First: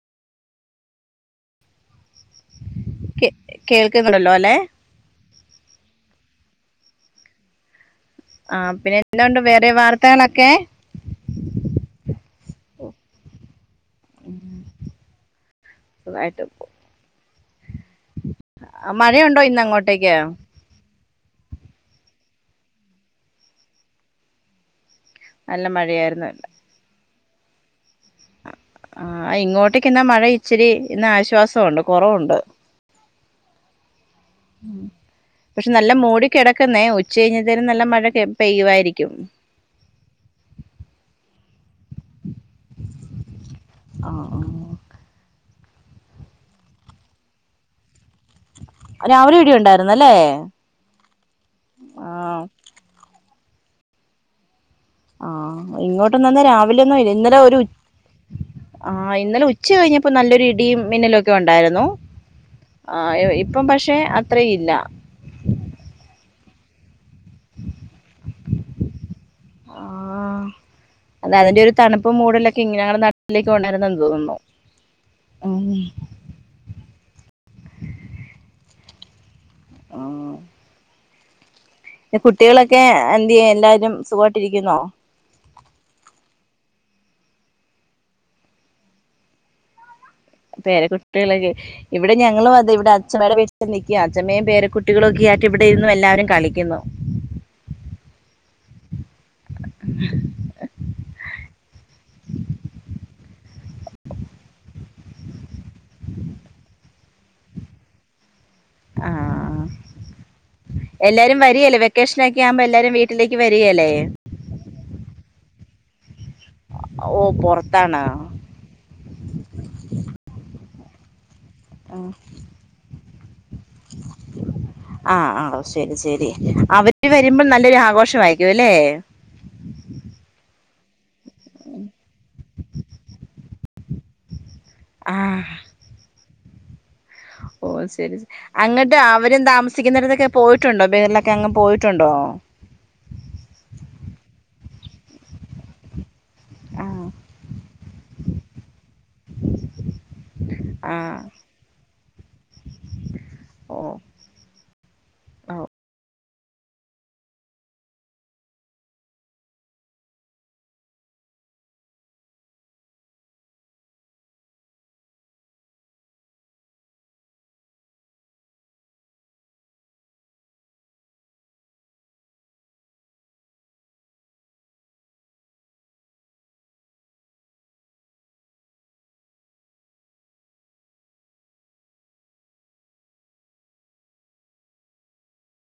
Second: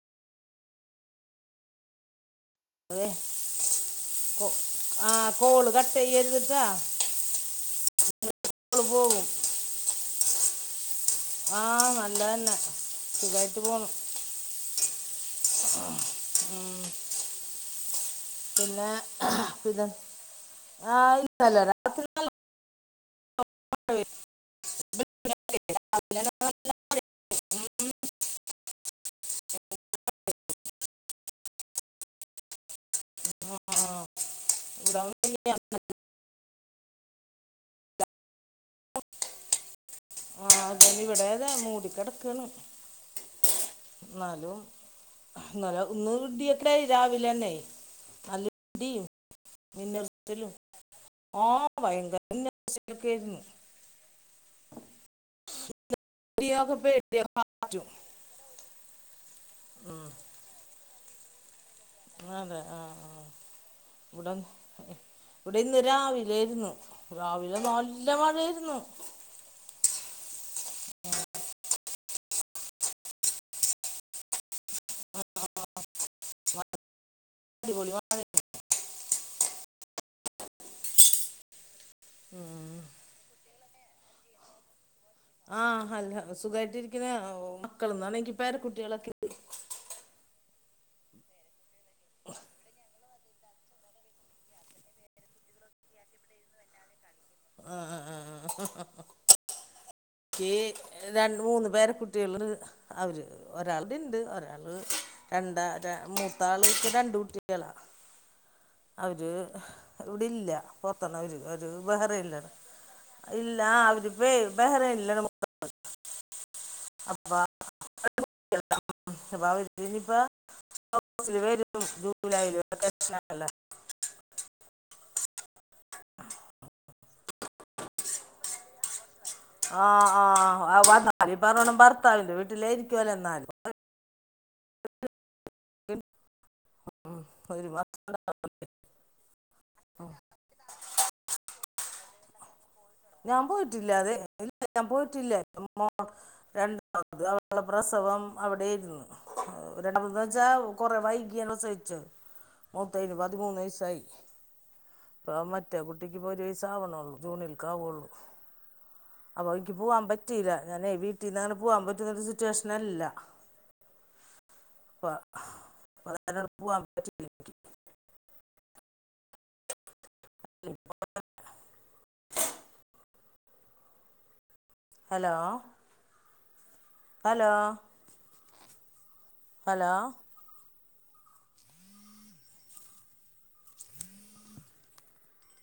അതെ കേ കേൾക്കുന്നുണ്ടല്ലോ കോ അല്ലെ ആഹ് കോള് കട്ടെയ്യെര്ത് ട്ടാ ആഹ് പിന്നെ എന്നാ ഉണ്ട് വേറെ വറ്ത്താനൊക്കേ ആഹ് നല്ലതന്നെ സുഖായിട്ട് പോണു ആഹ് സുഖായിട്ട് ഉം പോണ് പിന്നെ മഴയുണ്ടോ ഇന്ന് പിത അങ്ങോട്ടേക്ക് ആഹ് അല്ല രാത്രി [unintelligible] നല്ല മഴയായിരുന്നു ഇല്ല ആഹ് ഇങ്ങോട്ടേയ്ക്ക് ഇന്നാ മഴ ഇച്ചിരി ഇന്ന് ആശ്വാസവുണ്ട് കൊറവുണ്ട് അഹ് ആഹ് ആഹ് [unintelligible] താൻ കിട്ടോങ്കി [unintelligible] പക്ഷെ നല്ല മൂടി കെടക്ക്‌ന്നേ ഉച്ച കഴിഞ്ഞ് എന്തായാലും നല്ല മഴക്കെ പെയ്യുവായിരിക്കും ആഹ് അതെ ഇവിടെ അതെ മൂടി കെടക്കാണ് ആ ഇന്നാലും ഇന്നലെ ഇന്ന് ഇടി ഒക്കെണ്ടായി രാവിലെ തന്നെയ് നല്ല രാവിലെ ഇടി ഉണ്ടായിരുന്ന് അല്ലേ ആഹ് ഭയങ്കര [unintelligible] ക്കേര്ന്നു ആഹ് ഇങ്ങോട്ടൊന്നും എന്നാ രാവിലെ ഒന്നും ഇല്ല ഇന്നലെ ഒരു ഉ കാറ്റും ആഹ് ഇന്നലെ ഉച്ച ഉം. കഴിഞ്ഞപ്പോ നല്ലൊരു ഇടിയും മിന്നലൊക്കെ ഒക്കെ ഉണ്ടായിരുന്നു അതെ ആ ആ ഇപ്പം പക്ഷെ ഇവിടെ അത്രയില്ല ഇവിടെ ഇന്ന് രാവിലൊയിരുന്നു രാവിലെ നല്ല മഴയായിരുന്നു ആഹ് അതാ അതിന്റെ ഒരു തണുപ്പ് മൂടെ ലൊക്കെ ഇങ്ങെ ഞങ്ങളുടെ നട്ടിലേക്ക് ഉണ്ടായിരുന്നെന്ന് തോന്നുന്നു ഉം അടിപളി [inaudible] ആ ഉം. കുട്ടികളൊക്കെ എന്ത് യ്യാ എല്ലാവാരും സുഖമായിട്ടിരിക്കുന്നോ ആഹ് അല്ല സുഖമായിട്ടിരിക്കുന്ന മക്കളൊന്നാണെങ്കി എനിക്ക് പേരകുട്ടികളൊക്കെ പേരെ കുട്ടികളൊക്കെ ഇവിടെ ഞങ്ങളും അതെ ഇവിടെ അച്ചമ്മയുടെ വീട്ടിൽ നിൽകുവാ അച്ഛമ്മയും പേര കുട്ടികളൊക്കെ ആയിട്ട് ഇവിടെ ഇന്ന് എല്ലാവരും കളിക്കുന്നു ആ ആ ആ ആ ആ ഈ രണ്ട് മൂന്ന് പേര കുട്ടികൾ അവര് ഒരാളുടെ ഇണ്ട് ഒരാള് രണ്ടാ മൂത്താൾക്ക് രണ്ട് കുട്ടികളാ [inaudible] അവര് ആഹ് ഇവിടെല്ല പൊറതാണ് എല്ലാരും അവര് അവര് വരികേലേ വെക്കേഷനൊക്കെ ബഹറയിനില്ലാണ് ആകുമ്പോ എല്ലാരും വീട്ടിലേക്ക് ഇല്ല വരികേലേ അവർ പ്പ ബഹറൻ ല്ല ഓ പുറത്താണോ [inaudible] ജൂലൈ [inaudible] [inaudible] ആഹ് ആ ശരി ശരി അവര് വരുമ്പോൾ നല്ലൊരു ആഘോഷം ആയിരിക്കും അല്ലെ ആഹ് ആഹ് വന്നാൽ ഇപ്പം ഭർത്താവിൻ്റെ വീട്ടിലോയിരിക്കുവല്ലേ എന്നാല് ആഹ് [unintelligible] ഉം. ഒരു ഓ മാസം സരി ഉണ്ടാവില്ലേ? അങ്ങട്ട് അവരും ഉം. താമിക്കുന്നടത്തൊക്കെ പോയിട്ടുണ്ടോ ബഹറിലൊക്കെ അങ് പോയിട്ടുണ്ടോ ഞാൻ പോയിട്ടില്ല അതെ ഇല്ല ഞാൻ പോയിട്ടില്ല ആഹ് രണ്ടാമത് അവളുടെ പ്രസവം അവിടെയിരുന്നു രണ്ട് മൂന്നന്ന് വെച്ചാ കൊറ ആഹ് വൈകിയാണ് സഹിച്ചു മൂത്തയ്ൻ പതിമൂന്ന് ഓ വയസ്സായി ഇപ്പ ഓ മറ്റേ കുട്ടിക്കിപ്പൊ ഒരു വയസ്സ് ആവണള്ളൂ ജൂണിൽ കാവൊള്ളൂ അപ്പൊ എനിക്ക് പോവാൻ പറ്റില്ല ഞാനേ വീട്ടിൽന്ന് അങ്ങനെ പോവാൻ പറ്റുന്നരു സിറ്റുവേഷനല്ല [inaudible] അപ്പ [unintelligible] പോവാൻ പറ്റില്ല എനിക്ക് [unintelligible] ഹലോ ഹലോ ഹലോ